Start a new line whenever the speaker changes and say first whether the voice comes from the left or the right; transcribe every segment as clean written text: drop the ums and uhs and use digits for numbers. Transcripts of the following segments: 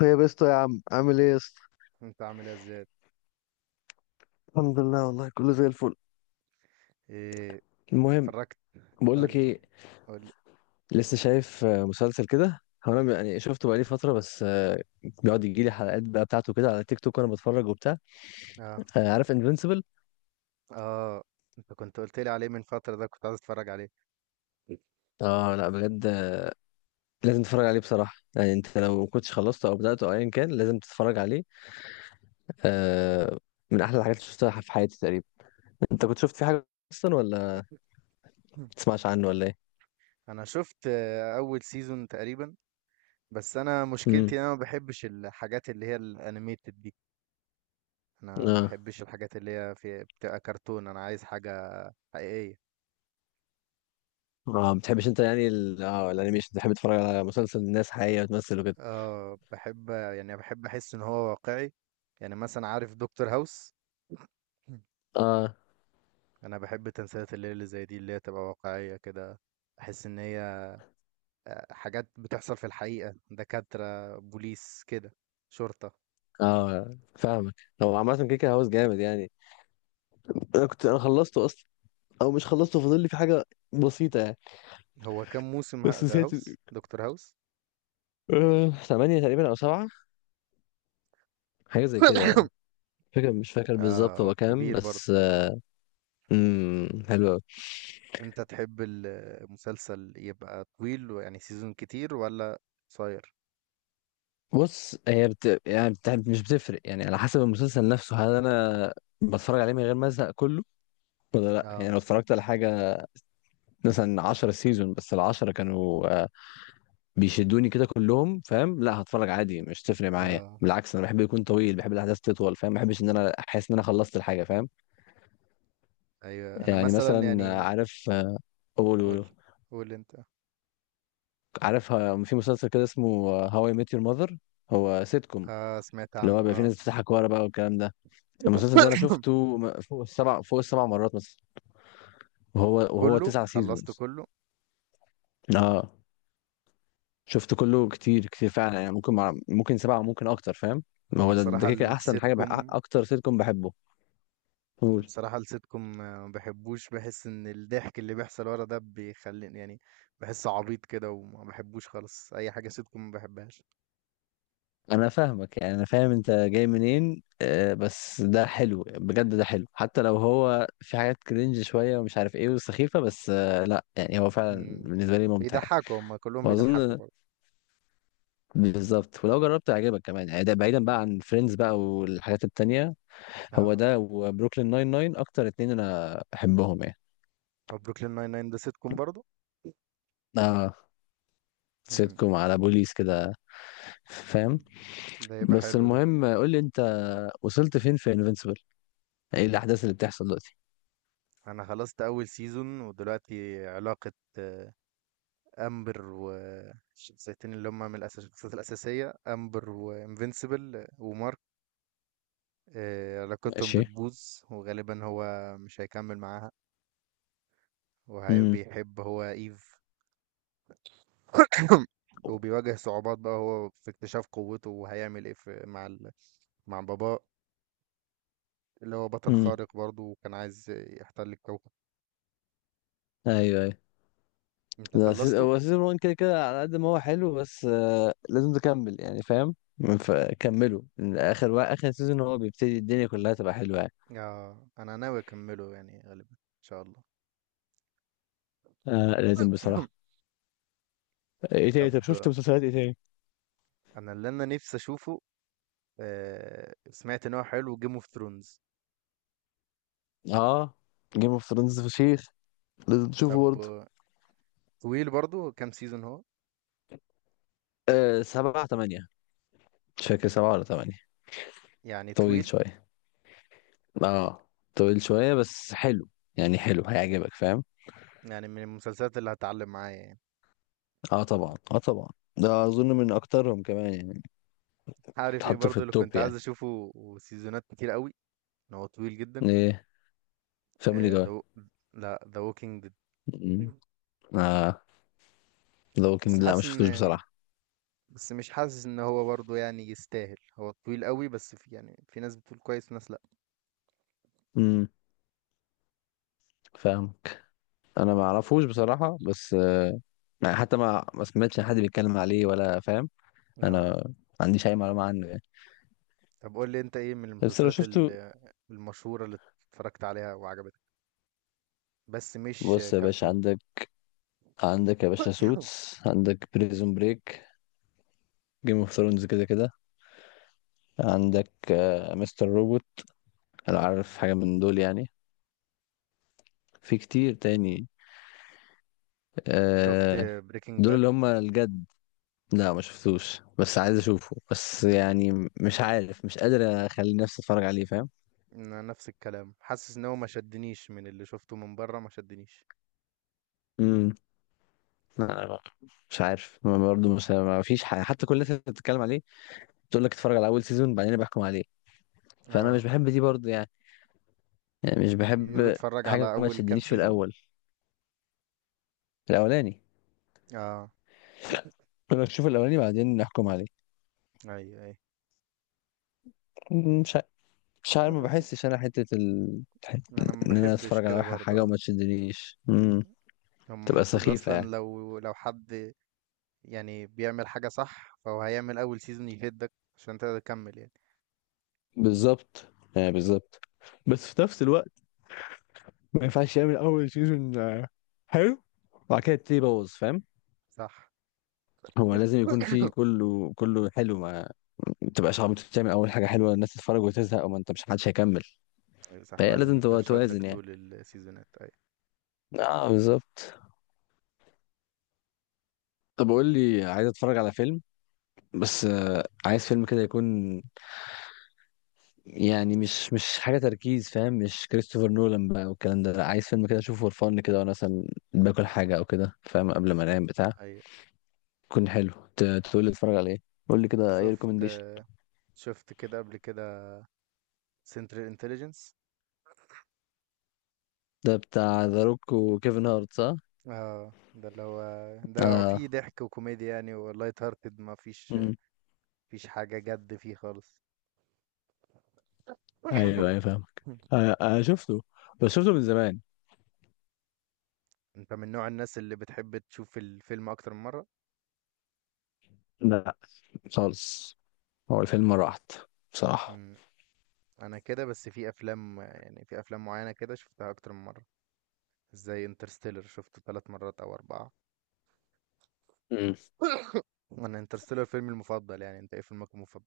left: طيب يا اسطى يا عم عامل ايه يا اسطى.
right: انت عامل ايه زياد؟
left: الحمد لله، والله كله زي الفل.
right: ايه؟
left: المهم،
right: اتفرجت؟
left: بقول
right: قول
left: لك
right: لي،
left: ايه،
right: قول لي.
left: لسه شايف مسلسل كده، هو انا يعني شفته بقالي فتره بس بيقعد يجي لي حلقات بقى بتاعته كده على تيك توك وانا بتفرج وبتاع.
right: اه.
left: عارف انفينسيبل؟
right: اه، انت كنت قلت لي عليه من فترة، ده كنت عايز اتفرج عليه.
left: اه لا بجد، لازم تتفرج عليه بصراحه، يعني انت لو ما كنتش خلصته او بداته او ايا كان لازم تتفرج عليه. آه، من احلى الحاجات اللي شفتها في حياتي تقريبا. انت كنت شفت فيه حاجه اصلا، ولا ما
right: مم.
left: تسمعش عنه ولا ايه؟
right: انا شفت اول سيزون تقريبا. بس انا مشكلتي إن انا ما بحبش الحاجات اللي هي الانيميتد دي. انا ما
left: امم.
right: بحبش الحاجات اللي هي في بتبقى كرتون، انا عايز حاجة حقيقية.
left: اه ما بتحبش انت يعني اه الانيميشن، بتحب تتفرج على مسلسل الناس حقيقية وتمثل وكده.
right: اه، بحب يعني بحب احس ان هو واقعي. يعني مثلا عارف دكتور هاوس؟ مم.
left: اه
right: انا بحب تمثيلات الليل اللي زي دي، اللي هي تبقى واقعية كده. احس ان هي حاجات بتحصل في الحقيقة، دكاترة، بوليس كده، شرطة.
left: اه فاهمك. هو عامة كيكة هاوس جامد يعني، انا خلصته اصلا، او مش خلصته، فاضل لي في حاجة بسيطة يعني،
right: هو كام موسم
left: بس
right: ده،
left: نسيت.
right: هاوس، دكتور هاوس؟
left: آه، ثمانية تقريبا او سبعة، حاجة زي كده يعني. فاكر مش فاكر
right: اه،
left: بالظبط
right: هو
left: هو كام
right: كبير برضه.
left: بس. حلو أوي.
right: انت تحب المسلسل يبقى طويل يعني سيزون كتير، ولا قصير؟
left: بص، هي بت... يعني بت... مش بتفرق، يعني على حسب المسلسل نفسه، هل انا بتفرج عليه من غير ما ازهق كله ولا لا.
right: اه.
left: يعني لو اتفرجت على حاجة مثلا 10 سيزون بس العشرة كانوا بيشدوني كده كلهم، فاهم؟ لا هتفرج عادي، مش تفرق معايا،
right: اه.
left: بالعكس انا بحب يكون طويل، بحب الاحداث تطول، فاهم؟ ما بحبش ان انا احس ان انا خلصت الحاجه، فاهم؟
right: ايوه، انا
left: يعني
right: مثلا
left: مثلا
right: يعني.
left: عارف قول
right: قول،
left: قول
right: قول انت.
left: عارف في مسلسل كده اسمه هواي ميت يور ماذر، هو سيت كوم،
right: اه سمعت
left: اللي هو
right: عنه،
left: بيبقى في
right: اه.
left: ناس بتضحك ورا بقى والكلام ده. المسلسل ده انا شفته فوق السبع مرات مثلا، وهو
right: كله،
left: تسع
right: خلصت
left: سيزونز.
right: كله.
left: اه شفت كله، كتير كتير فعلا يعني، ممكن سبعة، ممكن أكتر، فاهم؟ ما
right: انا
left: هو ده
right: بصراحة
left: كده أحسن
right: السيت
left: حاجة،
right: كوم
left: أكتر سيتكم بحبه. قول.
right: بصراحة السيت كوم ما بحبوش، بحس ان الضحك اللي بيحصل ورا ده بيخليني يعني بحس عبيط كده، وما بحبوش خالص، اي حاجة سيت كوم ما بحبهاش.
left: أنا فاهمك، يعني أنا فاهم أنت جاي منين، آه بس ده حلو بجد، ده حلو حتى لو هو في حاجات كرنج شوية ومش عارف إيه وسخيفة، بس آه لا يعني هو فعلا
right: مم.
left: بالنسبة لي ممتع يعني.
right: بيضحكوا هما كلهم بيضحكوا
left: وأظن
right: برضه.
left: بالظبط ولو جربت هيعجبك كمان يعني، ده بعيدا بقى عن فريندز بقى والحاجات التانية، هو
right: اه،
left: ده وبروكلين ناين ناين أكتر اتنين أنا بحبهم يعني.
right: وبروكلين ناين ناين ده سيت كوم برضه؟
left: آه
right: مم.
left: سيتكم على بوليس كده، فاهم؟
right: ده يبقى
left: بس
right: حلو ده.
left: المهم قول لي انت، وصلت فين في انفينسيبل؟ ايه الاحداث اللي بتحصل دلوقتي؟
right: انا خلصت اول سيزون، ودلوقتي علاقة آه، امبر والشخصيتين اللي هما من الشخصيات الاساسية، امبر وانفينسيبل ومارك، علاقتهم
left: ماشي.
right: بتبوظ. وغالبا هو مش هيكمل معاها،
left: امم.
right: وبيحب هو ايف. وبيواجه صعوبات بقى هو في اكتشاف قوته، وهيعمل ايه في مع ال... مع بابا اللي هو بطل
left: امم.
right: خارق برضه وكان عايز يحتل الكوكب.
left: ايوه ايوه.
right: انت
left: لا
right: خلصته؟
left: هو سيزون 1 كده كده، على قد ما هو حلو بس لازم تكمل يعني، فاهم؟ فكملوا، اخر سيزون هو بيبتدي الدنيا كلها تبقى حلوه يعني.
right: آه انا ناوي اكمله يعني غالبا ان شاء الله.
left: آه لازم بصراحه. ايه
right: طب،
left: تاني؟ طب شفت مسلسلات ايه تاني؟
right: انا اللي انا نفسي اشوفه، آه سمعت ان هو حلو، جيم اوف ثرونز.
left: اه جيم اوف ثرونز فشيخ، لازم تشوفه
right: طب
left: برضه.
right: طويل برضه، كام سيزون هو؟
left: آه سبعة تمانية، مش فاكر سبعة ولا تمانية.
right: يعني
left: طويل
right: طويل؟
left: شوية، اه طويل شوية بس حلو يعني، حلو هيعجبك فاهم.
right: يعني من المسلسلات اللي هتعلم معايا يعني؟
left: اه طبعا، اه طبعا، ده اظن من اكترهم كمان يعني،
right: عارف ايه
left: تحطه في
right: برضه اللي كنت
left: التوب
right: عايز
left: يعني.
right: اشوفه وسيزونات كتير قوي، ان هو طويل جدا؟
left: ايه فاميلي
right: آه، The
left: جاي.
right: Wa- لا ذا ووكينج ديد.
left: مم. اه ذا
right: بس
left: ووكينج، لا ما
right: حاسس ان
left: شفتوش
right: يعني،
left: بصراحة.
right: بس مش حاسس ان هو برضه يعني يستاهل، هو طويل قوي، بس في يعني في ناس بتقول كويس وناس لا.
left: امم. فاهمك. انا ما اعرفوش بصراحة بس يعني حتى ما سمعتش حد بيتكلم عليه ولا، فاهم؟ انا
right: اه.
left: ما عنديش اي معلومة عنه يعني،
right: طب قول لي انت ايه من
left: بس لو شفته.
right: المشهورة اللي اتفرجت عليها وعجبتك، بس مش
left: بص يا باشا،
right: كرتون.
left: عندك، عندك يا باشا سوتس، عندك بريزون بريك، جيم اوف ثرونز كده كده، عندك مستر روبوت. هل عارف حاجة من دول يعني؟ في كتير تاني
right: شفت
left: آه.
right: بريكنج
left: دول
right: باد؟
left: اللي هم الجد. لا ما شفتوش بس عايز اشوفه، بس يعني مش عارف، مش قادر اخلي نفسي اتفرج عليه فاهم.
right: نفس الكلام، حاسس ان هو ما شدنيش، من اللي شفته من بره ما شدنيش.
left: امم. لا، مش عارف، ما برضه مش ما فيش حاجة، حتى كل الناس اللي بتتكلم عليه تقول لك اتفرج على اول سيزون بعدين أنا بحكم عليه، فانا مش
right: اه،
left: بحب دي برضه يعني، يعني مش
right: بيقولوا
left: بحب
right: اتفرج على
left: حاجة ما
right: اول كام
left: تشدنيش في
right: سيزون.
left: الاول الاولاني.
right: اه.
left: انا اشوف الاولاني بعدين نحكم عليه.
right: اي، اي.
left: مش مش عارف، ما بحسش انا حتة
right: انا ما
left: ان انا
right: بحبش
left: اتفرج على
right: كده
left: واحد
right: برضه،
left: حاجه
right: اه.
left: وما تشدنيش،
right: هم
left: تبقى
right: المفروض
left: سخيفه
right: اصلا
left: يعني.
right: لو حد يعني بيعمل حاجة صح، فهو هيعمل اول سيزون يهدك عشان تقدر تكمل يعني.
left: بالظبط يعني بالظبط، بس في نفس الوقت ما ينفعش يعمل اول سيزون حلو وبعد كده تبتدي يبوظ فاهم.
right: صح.
left: هو لازم يكون في كله حلو، ما تبقاش عم تعمل اول حاجه حلوه الناس تتفرج وتزهق وما انت مش حدش هيكمل.
right: ايوه صح،
left: فهي
right: لازم
left: لازم
right: يفضل
left: تبقى
right: شادك
left: توازن يعني،
right: طول السيزونات. ايوه.
left: اه بالظبط. طب قول لي، عايز اتفرج على فيلم بس عايز فيلم كده يكون يعني مش حاجه تركيز فاهم، مش كريستوفر نولان بقى والكلام ده، لا عايز فيلم كده اشوفه فور فن كده وانا مثلا باكل حاجه او كده فاهم، قبل ما انام بتاع
right: ايوه.
left: يكون حلو. تقول لي اتفرج على ايه؟ قول لي كده اي
right: شفت،
left: ريكومنديشن.
right: شفت كده قبل كده سنترال انتليجنس؟
left: ده بتاع ذا روك وكيفن هارت صح؟
right: اه، ده اللي هو، ده فيه
left: اه.
right: ضحك وكوميديا يعني، ولايت هارتد، ما فيش
left: مم.
right: حاجة جد فيه خالص.
left: ايوه ايوه فاهمك. آه آه شفته، بس شفته من زمان.
right: انت من نوع الناس اللي بتحب تشوف الفيلم اكتر من مرة؟
left: لا خالص، هو الفيلم مرة واحدة بصراحة.
right: انا كده، بس في افلام يعني في افلام معينه كده شفتها اكتر من مره، زي انترستيلر شفته 3 مرات او 4.
left: مم.
right: انا انترستيلر فيلمي المفضل، يعني انت ايه فيلمك المفضل؟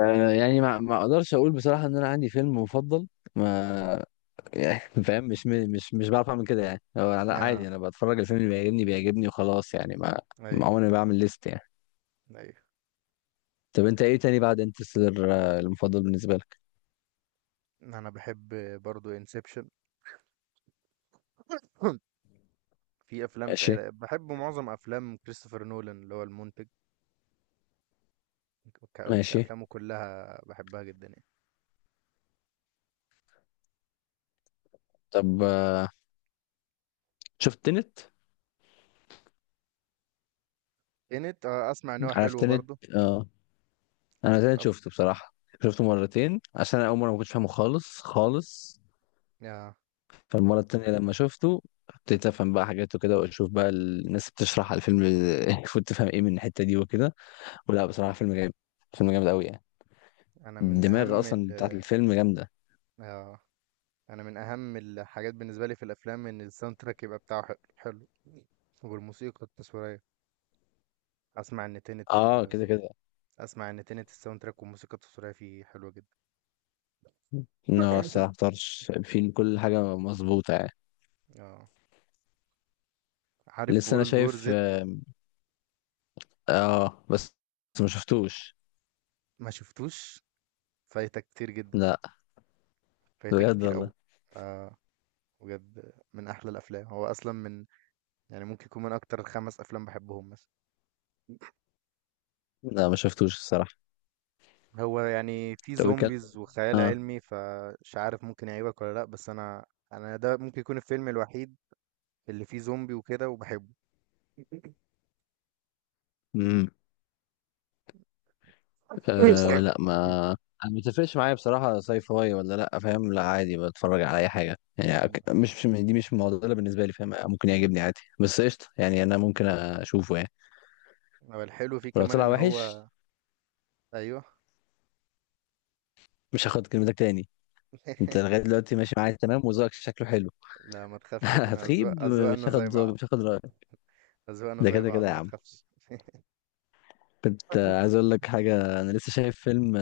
left: آه يعني ما اقدرش اقول بصراحة ان انا عندي فيلم مفضل، ما يعني فاهم مش بعرف اعمل كده يعني، هو لا
right: آه.
left: عادي انا بتفرج الفيلم اللي بيعجبني بيعجبني وخلاص يعني، ما
right: اي.
left: ما عمري ما بعمل ليست يعني.
right: اي.
left: طب انت ايه تاني بعد انترستيلر المفضل بالنسبه لك؟
right: انا بحب برضو انسبشن. في افلام
left: ماشي.
right: بحب معظم افلام كريستوفر نولان اللي هو المنتج،
left: ماشي.
right: افلامه كلها بحبها جدا.
left: طب شفت تنت؟
right: يعني انت اسمع ان هو
left: عارف
right: حلو
left: تنت؟
right: برضو؟
left: اه انا تنت
right: أف-
left: شفته بصراحه، شفته مرتين عشان انا اول مره ما كنتش فاهمه خالص خالص،
right: آه.
left: فالمره التانيه لما شفته ابتديت افهم بقى حاجات وكده واشوف بقى الناس بتشرح على الفيلم المفروض تفهم ايه من الحته دي وكده، ولا بصراحه فيلم جامد، فيلم جامد قوي يعني،
right: انا من
left: الدماغ
right: اهم
left: اصلا
right: ال،
left: بتاعت الفيلم جامده.
right: آه. انا من اهم الحاجات بالنسبه لي في الافلام ان الساوند تراك يبقى بتاعه حلو حلو، والموسيقى التصويريه. اسمع ان تنت
left: اه
right: ال...
left: كده كده.
right: اسمع ان تنت الساوند تراك والموسيقى التصويريه فيه حلوه جدا.
left: لا بس ما اختارش، في كل حاجه مظبوطه يعني.
right: اه، عارف
left: لسه انا
right: وورلد وور
left: شايف
right: زد؟
left: اه، بس بس ما شفتوش.
right: ما شفتوش؟ فايتك كتير جدا،
left: لا
right: فايتك
left: بجد
right: كتير
left: والله،
right: قوي، آه بجد من احلى الافلام، هو اصلا من، يعني ممكن يكون من اكتر 5 افلام بحبهم مثلا.
left: لا ما شفتوش الصراحه.
right: هو يعني في
left: طب بيتكلم
right: زومبيز وخيال
left: اه.
right: علمي، فمش عارف ممكن يعيبك ولا لا، بس انا ده ممكن يكون الفيلم الوحيد اللي فيه زومبي وكده وبحبه.
left: امم. آه لا ما، انا ما بتفرقش معايا بصراحه ساي فاي ولا لا فاهم، لا عادي بتفرج على اي حاجه يعني، دي مش معضله بالنسبه لي فاهم، ممكن يعجبني عادي، بس قشطه يعني انا ممكن اشوفه يعني.
right: هو الحلو فيه
left: ولو
right: كمان
left: طلع
right: ان
left: وحش
right: هو. ايوه.
left: مش هاخد كلمتك تاني. انت لغايه دلوقتي ماشي معايا تمام وذوقك شكله حلو.
right: لا ما تخافش، احنا أذواق،
left: هتخيب، مش
right: اذواقنا زي
left: هاخد ذوقك،
right: بعض،
left: مش هاخد رايك.
right: اذواقنا
left: ده
right: زي
left: كده كده
right: بعض
left: يا
right: ما
left: عم.
right: تخافش.
left: كنت عايز اقول لك حاجه، انا لسه شايف فيلم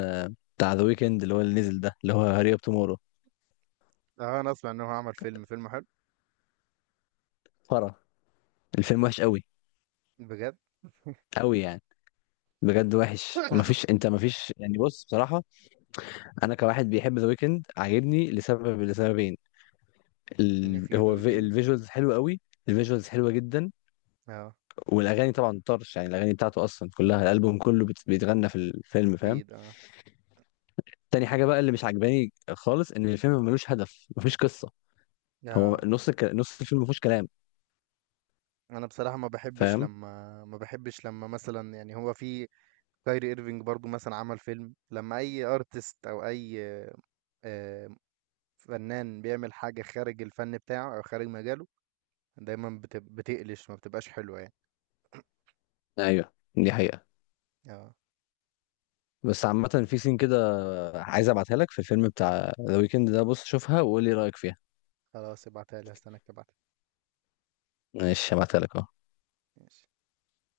left: بتاع ذا ويكند اللي هو اللي نزل ده، اللي هو هاري اب تومورو.
right: اه، انا اسمع ان هو عمل فيلم، فيلم حلو.
left: فرا الفيلم وحش قوي،
right: بجد؟
left: قوي يعني، بجد وحش، مفيش يعني، بص بصراحه انا كواحد بيحب ذا ويكند عاجبني لسبب، لسببين.
right: ان فيه ذا ويكند.
left: الفيجوالز حلو قوي، الفيجوالز حلوه جدا،
right: اه،
left: والاغاني طبعا طرش يعني، الاغاني بتاعته اصلا كلها الالبوم كله بيتغنى في الفيلم فاهم.
right: اكيد، اه.
left: تاني حاجة بقى اللي مش عجباني خالص ان الفيلم ملوش هدف، مفيش قصة، هو
right: اه،
left: نص الفيلم مفيهوش كلام
right: انا بصراحة ما بحبش
left: فاهم.
right: لما، مثلا يعني هو في كايري ايرفينج برضو مثلا عمل فيلم، لما اي ارتست او اي آه، فنان بيعمل حاجة خارج الفن بتاعه او خارج مجاله، دايما بتقلش، ما بتبقاش حلوة يعني.
left: ايوه دي حقيقة.
right: اه.
left: بس عامة في سين كده عايز ابعتها لك في الفيلم بتاع ذا ويكند ده، بص شوفها وقول لي رأيك فيها.
right: خلاص ابعتها لي، هستناك تبعتها.
left: ماشي هبعتها لك اهو.
right: ماشي.